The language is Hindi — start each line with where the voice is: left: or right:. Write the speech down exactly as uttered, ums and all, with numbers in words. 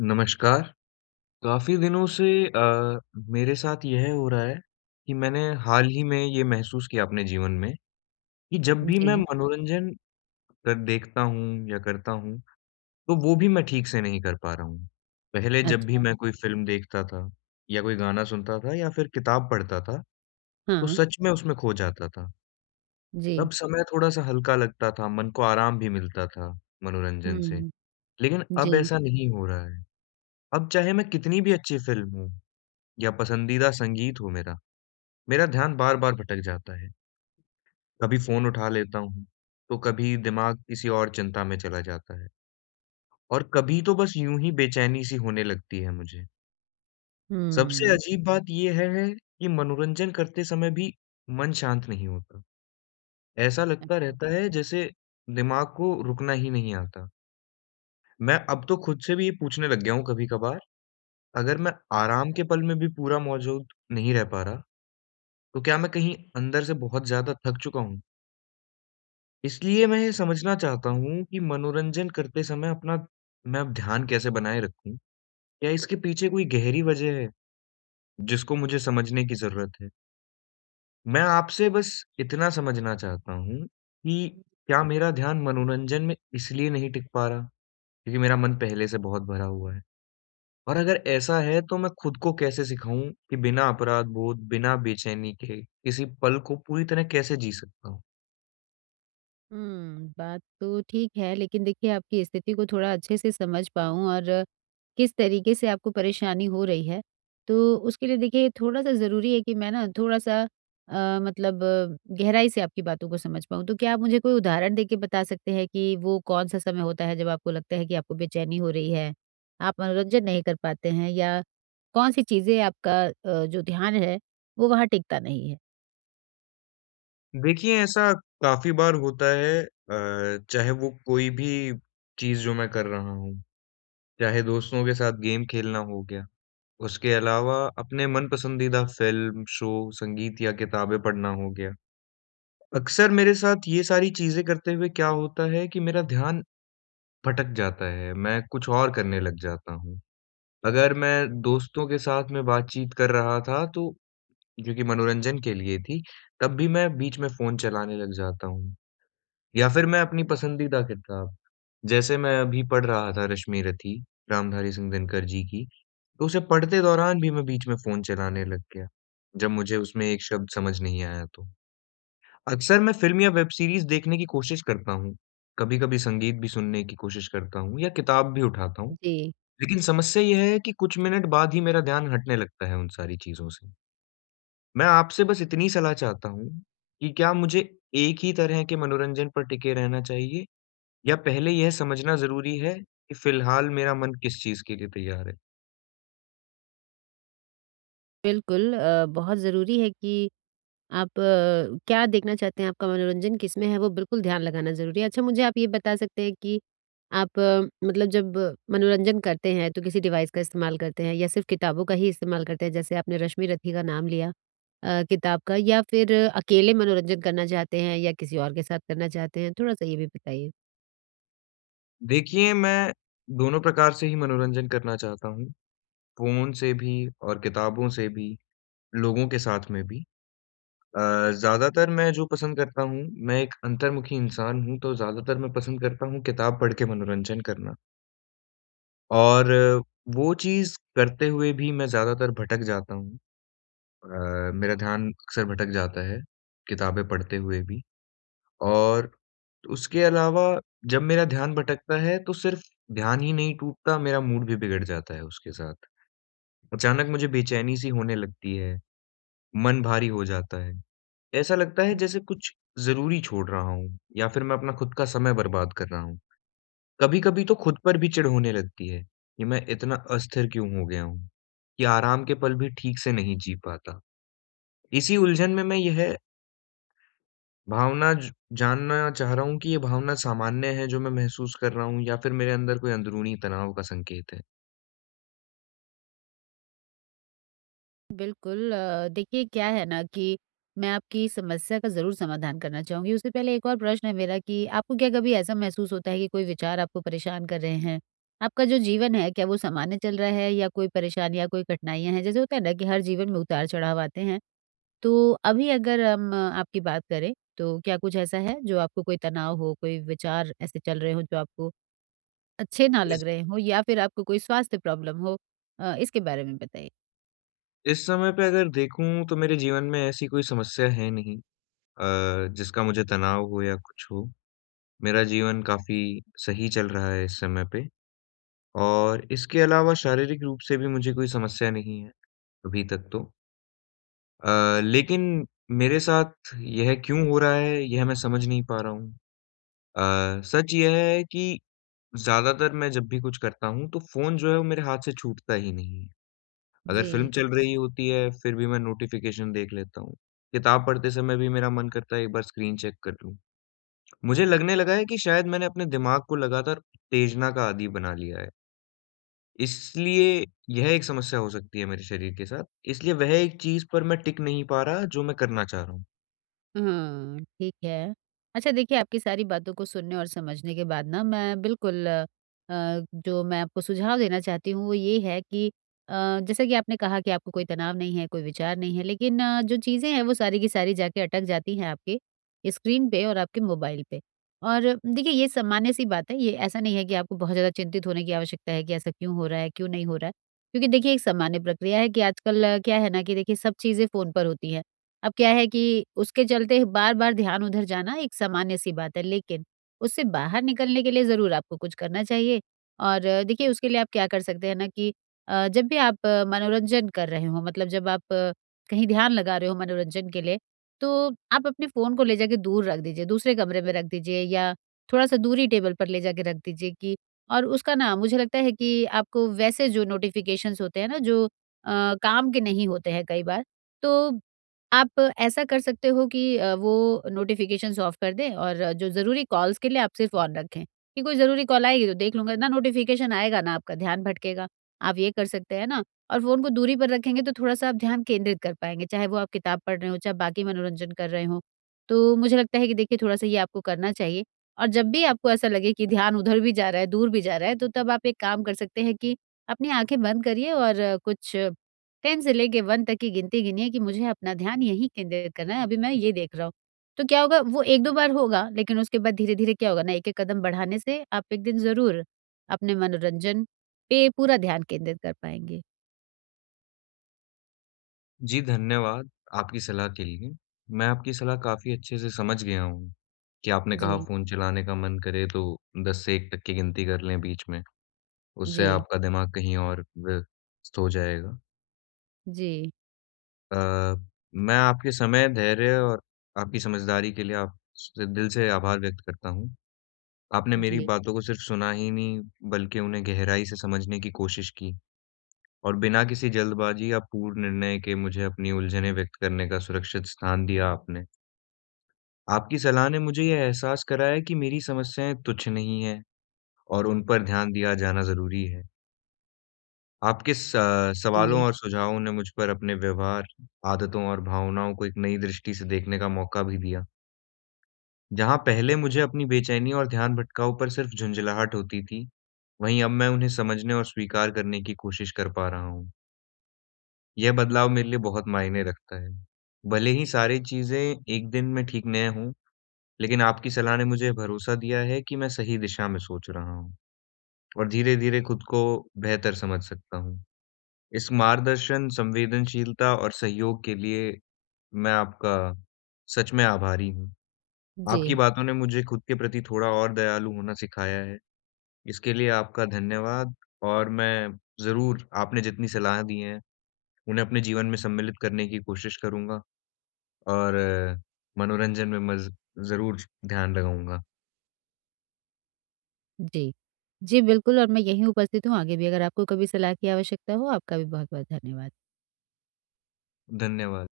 left: नमस्कार, काफ़ी दिनों से अ, मेरे साथ यह हो रहा है कि मैंने हाल ही में ये महसूस किया अपने जीवन में कि जब भी मैं
right: जी,
left: मनोरंजन कर देखता हूँ या करता हूँ, तो वो भी मैं ठीक से नहीं कर पा रहा हूँ। पहले जब भी
right: अच्छा,
left: मैं कोई फ़िल्म देखता था या कोई गाना सुनता था या फिर किताब पढ़ता था, तो
right: हाँ,
left: सच में उसमें खो जाता था।
right: जी,
left: तब समय थोड़ा-सा हल्का लगता था, मन को आराम भी मिलता था मनोरंजन से।
right: हुँ,
left: लेकिन अब
right: जी,
left: ऐसा नहीं हो रहा है। अब चाहे मैं कितनी भी अच्छी फ़िल्म हूँ, या पसंदीदा संगीत हो मेरा, मेरा ध्यान बार-बार भटक जाता है। कभी फ़ोन उठा लेता हूँ, तो कभी दिमाग किसी और चिंता में चला जाता है और कभी तो बस यूँ ही बेचैनी-सी होने लगती है मुझे। सबसे
right: हुँ।
left: अजीब बात ये है है कि मनोरंजन करते समय भी मन शांत नहीं होता। ऐसा लगता रहता है जैसे दिमाग को रुकना ही नहीं आता। मैं अब तो खुद से भी ये पूछने लग गया हूँ कभी-कभार, अगर मैं आराम के पल में भी पूरा मौजूद नहीं रह पा रहा, तो क्या मैं कहीं अंदर से बहुत ज़्यादा थक चुका हूँ? इसलिए मैं ये समझना चाहता हूँ कि मनोरंजन करते समय अपना मैं अब ध्यान कैसे बनाए रखूँ? क्या इसके पीछे कोई गहरी वजह है, जिसको मुझे समझने की ज़रूरत है? मैं आपसे बस इतना समझना चाहता हूँ कि क्या मेरा ध्यान मनोरंजन में इसलिए नहीं टिक पा रहा, क्योंकि मेरा मन पहले से बहुत भरा हुआ है? और अगर ऐसा है, तो मैं खुद को कैसे सिखाऊँ कि बिना अपराध बोध, बिना बेचैनी के, किसी पल को पूरी तरह कैसे जी सकता हूँ?
right: हुँ, बात तो ठीक है, लेकिन देखिए आपकी स्थिति को थोड़ा अच्छे से समझ पाऊँ और किस तरीके से आपको परेशानी हो रही है, तो उसके लिए देखिए थोड़ा-सा ज़रूरी है कि मैं ना थोड़ा-सा अ, मतलब अ, गहराई से आपकी बातों को समझ पाऊँ। तो क्या आप मुझे कोई उदाहरण देके बता सकते हैं कि वो कौन-सा समय होता है जब आपको लगता है कि आपको बेचैनी हो रही है, आप मनोरंजन नहीं कर पाते हैं या कौन-सी चीज़ें आपका अ, जो ध्यान है, वो वहाँ टिकता नहीं है?
left: देखिए, ऐसा काफ़ी बार होता है अ, चाहे वो कोई भी चीज़ जो मैं कर रहा हूँ, चाहे दोस्तों के साथ गेम खेलना हो गया, उसके अलावा अपने मन पसंदीदा फ़िल्म, शो, संगीत या किताबें पढ़ना हो गया। अक्सर मेरे साथ ये सारी चीज़ें करते हुए क्या होता है कि मेरा ध्यान भटक जाता है, मैं कुछ और करने लग जाता हूँ। अगर मैं दोस्तों के साथ में बातचीत कर रहा था तो जो कि मनोरंजन के लिए थी, तब भी मैं बीच में फ़ोन चलाने लग जाता हूँ। या फिर मैं अपनी पसंदीदा किताब, जैसे मैं अभी पढ़ रहा था रश्मि-रथी, रामधारी सिंह दिनकर जी की, तो उसे पढ़ते दौरान भी मैं बीच में फ़ोन चलाने लग गया, जब मुझे उसमें एक शब्द समझ नहीं आया तो। अक्सर मैं फ़िल्म या वेब सीरीज़ देखने की कोशिश करता हूँ, कभी-कभी संगीत भी सुनने की कोशिश करता हूँ या किताब भी उठाता हूँ,
right: जी।
left: लेकिन समस्या ये है कि कुछ मिनट बाद ही मेरा ध्यान हटने लगता है उन सारी चीज़ों से। मैं आपसे बस इतनी सलाह चाहता हूँ कि क्या मुझे एक ही तरह के मनोरंजन पर टिके रहना चाहिए? या पहले यह समझना ज़रूरी है कि फ़िलहाल मेरा मन किस चीज़ के लिए तैयार है।
right: बिल्कुल अ, बहुत ज़रूरी है कि आप अ, क्या देखना चाहते हैं, आपका मनोरंजन किसमें है, वो बिल्कुल ध्यान लगाना ज़रूरी है। अच्छा, मुझे आप ये बता सकते हैं कि आप अ, मतलब जब मनोरंजन करते हैं, तो किसी डिवाइस का इस्तेमाल करते हैं या सिर्फ़ किताबों का ही इस्तेमाल करते हैं? जैसे आपने रश्मि रथी का नाम लिया अ, किताब का या फिर अकेले मनोरंजन करना चाहते हैं या किसी और के साथ करना चाहते हैं? थोड़ा-सा ये भी बताइए।
left: देखिए, मैं दोनों प्रकार से ही मनोरंजन करना चाहता हूँ, फ़ोन से भी और किताबों से भी, लोगों के साथ में भी। अ, ज़्यादातर मैं जो पसंद करता हूँ, मैं एक अंतर्मुखी इंसान हूँ, तो ज़्यादातर मैं पसंद करता हूँ किताब पढ़ के मनोरंजन करना और अ, वो चीज़ करते हुए भी मैं ज़्यादातर भटक जाता हूँ। अ, मेरा ध्यान अक्सर भटक जाता है, किताबें पढ़ते हुए भी। और तो उसके अलावा जब मेरा ध्यान भटकता है तो सिर्फ़ ध्यान ही नहीं टूटता, मेरा मूड भी बिगड़ जाता है उसके साथ। अचानक मुझे बेचैनी-सी होने लगती है, मन भारी हो जाता है। ऐसा लगता है जैसे कुछ ज़रूरी छोड़ रहा हूँ या फिर मैं अपना खुद का समय बर्बाद कर रहा हूँ। कभी-कभी तो खुद पर भी चिढ़ होने लगती है कि मैं इतना अस्थिर क्यों हो गया हूँ, कि आराम के पल भी ठीक से नहीं जी पाता। इसी उलझन में मैं यह भावना ज जानना चाह रहा हूँ कि ये भावना सामान्य है जो मैं महसूस कर रहा हूँ या फिर मेरे अंदर कोई अंदरूनी तनाव का संकेत है?
right: बिल्कुल अ, देखिए क्या है ना कि मैं आपकी समस्या का ज़रूर समाधान करना चाहूँगी। उससे पहले एक और प्रश्न है मेरा कि आपको क्या कभी ऐसा महसूस होता है कि कोई विचार आपको परेशान कर रहे हैं? आपका जो जीवन है क्या वो सामान्य चल रहा है या कोई परेशानी या कोई कठिनाइयाँ हैं? जैसे होता है ना कि हर जीवन में उतार-चढ़ाव आते हैं। तो अभी अगर हम अ, आपकी बात करें तो क्या कुछ ऐसा है जो आपको कोई तनाव हो, कोई विचार ऐसे चल रहे हों जो आपको अच्छे ना लग
left: इस
right: रहे हों या फिर आपको कोई स्वास्थ्य प्रॉब्लम हो? अ, इसके बारे में बताइए।
left: इस समय पे अगर देखूँ तो मेरे जीवन में ऐसी कोई समस्या है नहीं अ, जिसका मुझे तनाव हो या कुछ हो। मेरा जीवन काफ़ी सही चल रहा है इस समय पे और इसके अलावा शारीरिक रूप से भी मुझे कोई समस्या नहीं है, अभी तक तो। अ, लेकिन मेरे साथ यह क्यों हो रहा है, यह मैं समझ नहीं पा रहा हूँ। अ, सच यह है कि ज़्यादातर मैं जब भी कुछ करता हूँ, तो फ़ोन जो है वो मेरे हाथ से छूटता ही नहीं है। अगर
right: जी।
left: फ़िल्म चल रही होती है, फिर भी मैं नोटिफ़िकेशन देख लेता हूँ। किताब पढ़ते समय भी मेरा मन करता है एक बार स्क्रीन चेक कर लूँ। मुझे लगने लगा है कि शायद मैंने अपने दिमाग को लगातार उत्तेजना का आदी बना लिया है। इसलिए यह एक समस्या हो सकती है मेरे शरीर के साथ। इसलिए वह एक चीज़ पर मैं टिक नहीं पा रहा जो मैं करना चाह रहा हूँ।
right: हाँ, ठीक है। अच्छा देखिए, आपकी सारी बातों को सुनने और समझने के बाद ना मैं बिल्कुल अ, जो मैं आपको सुझाव देना चाहती हूँ वो ये है कि अ, जैसा कि आपने कहा कि आपको कोई तनाव नहीं है, कोई विचार नहीं है, लेकिन अ, जो चीज़ें हैं वो सारी की सारी जाके अटक जाती हैं आपके स्क्रीन पे और आपके मोबाइल पे। और देखिए ये सामान्य-सी बात है, ये ऐसा नहीं है कि आपको बहुत ज़्यादा चिंतित होने की आवश्यकता है कि ऐसा क्यों हो रहा है, क्यों नहीं हो रहा है? क्योंकि देखिए एक सामान्य प्रक्रिया है कि आजकल अ, क्या है ना कि देखिए सब चीज़ें फ़ोन पर होती हैं। अब क्या है कि उसके चलते बार-बार ध्यान उधर जाना एक सामान्य सी बात है, लेकिन उससे बाहर निकलने के लिए ज़रूर आपको कुछ करना चाहिए और अ, देखिए उसके लिए आप क्या कर सकते हैं ना कि अ, जब भी आप अ, मनोरंजन कर रहे हो मतलब जब आप अ, कहीं ध्यान लगा रहे हो मनोरंजन के लिए, तो आप अपने फ़ोन को ले जाके दूर रख दीजिए, दूसरे कमरे में रख दीजिए या थोड़ा-सा दूरी टेबल पर ले जाके रख दीजिए कि और उसका ना मुझे लगता है कि आपको वैसे जो नोटिफ़िकेशंस होते हैं ना जो अ, काम के नहीं होते हैं कई बार, तो आप ऐसा कर सकते हो कि अ, वो नोटिफ़िकेशंस ऑफ कर दें और अ, जो ज़रूरी कॉल्स के लिए आप सिर्फ़ ऑन रखें, कि कोई ज़रूरी कॉल आएगी तो देख लूँगा, ना नोटिफ़िकेशन आएगा, ना आपका ध्यान भटकेगा। आप ये कर सकते हैं ना और फ़ोन को दूरी पर रखेंगे तो थोड़ा-सा आप ध्यान केंद्रित कर पाएँगे, चाहे वो आप किताब पढ़ रहे हों, चाहे बाकी मनोरंजन कर रहे हों। तो मुझे लगता है कि देखिए थोड़ा-सा ये आपको करना चाहिए और जब भी आपको ऐसा लगे कि ध्यान उधर भी जा रहा है, दूर भी जा रहा है, तो तब आप एक काम कर सकते हैं कि अपनी आँखें बंद करिए और अ, कुछ टेन से लेके वन तक की गिनती गिनिए कि मुझे अपना ध्यान यहीं केंद्रित करना है, अभी मैं ये देख रहा हूँ। तो क्या होगा वो एक दो बार होगा, लेकिन उसके बाद धीरे-धीरे क्या होगा ना, एक-एक कदम बढ़ाने से आप एक दिन ज़रूर अपने मनोरंजन पे पूरा ध्यान केंद्रित कर पाएँगे।
left: जी, धन्यवाद आपकी सलाह के लिए। मैं आपकी सलाह काफ़ी अच्छे से समझ गया हूँ, कि आपने कहा
right: जी,
left: फ़ोन चलाने का मन करे तो दस से एक तक की गिनती कर लें बीच में, उससे
right: जी,
left: आपका दिमाग कहीं और व्यस्त हो जाएगा।
right: जी,
left: अ, मैं आपके समय, धैर्य और आपकी समझदारी के लिए आप से दिल से आभार व्यक्त करता हूँ। आपने मेरी
right: जी,
left: बातों को सिर्फ़ सुना ही नहीं, बल्कि उन्हें गहराई से समझने की कोशिश की और बिना किसी जल्दबाज़ी या पूर्ण निर्णय के मुझे अपनी उलझनें व्यक्त करने का सुरक्षित स्थान दिया आपने। आपकी सलाह ने मुझे यह एहसास कराया कि मेरी समस्याएँ तुच्छ नहीं हैं और उन पर ध्यान दिया जाना ज़रूरी है। आपके स सवालों
right: जी,
left: और सुझावों ने मुझ पर अपने व्यवहार, आदतों और भावनाओं को एक नई दृष्टि से देखने का मौका भी दिया। जहाँ पहले मुझे अपनी बेचैनी और ध्यान भटकाव पर सिर्फ़ झुँझलाहट होती थी, वहीं अब मैं उन्हें समझने और स्वीकार करने की कोशिश कर पा रहा हूँ। यह बदलाव मेरे लिए बहुत मायने रखता है। भले ही सारी चीज़ें एक दिन में ठीक न हों, लेकिन आपकी सलाह ने मुझे भरोसा दिया है कि मैं सही दिशा में सोच रहा हूँ और धीरे-धीरे खुद को बेहतर समझ सकता हूँ। इस मार्गदर्शन, संवेदनशीलता और सहयोग के लिए मैं आपका सच में आभारी हूँ।
right: जी,
left: आपकी बातों ने मुझे खुद के प्रति थोड़ा और दयालु होना सिखाया है। इसके लिए आपका धन्यवाद और मैं ज़रूर आपने जितनी सलाह दी हैं, उन्हें अपने जीवन में सम्मिलित करने की कोशिश करूँगा और अ, मनोरंजन में मैं ज़ ज़रूर ध्यान लगाऊँगा।
right: जी। जी, बिल्कुल और मैं यहीं उपस्थित हूँ, आगे भी अगर आपको कभी सलाह की आवश्यकता हो, आपका भी बहुत-बहुत धन्यवाद।
left: धन्यवाद।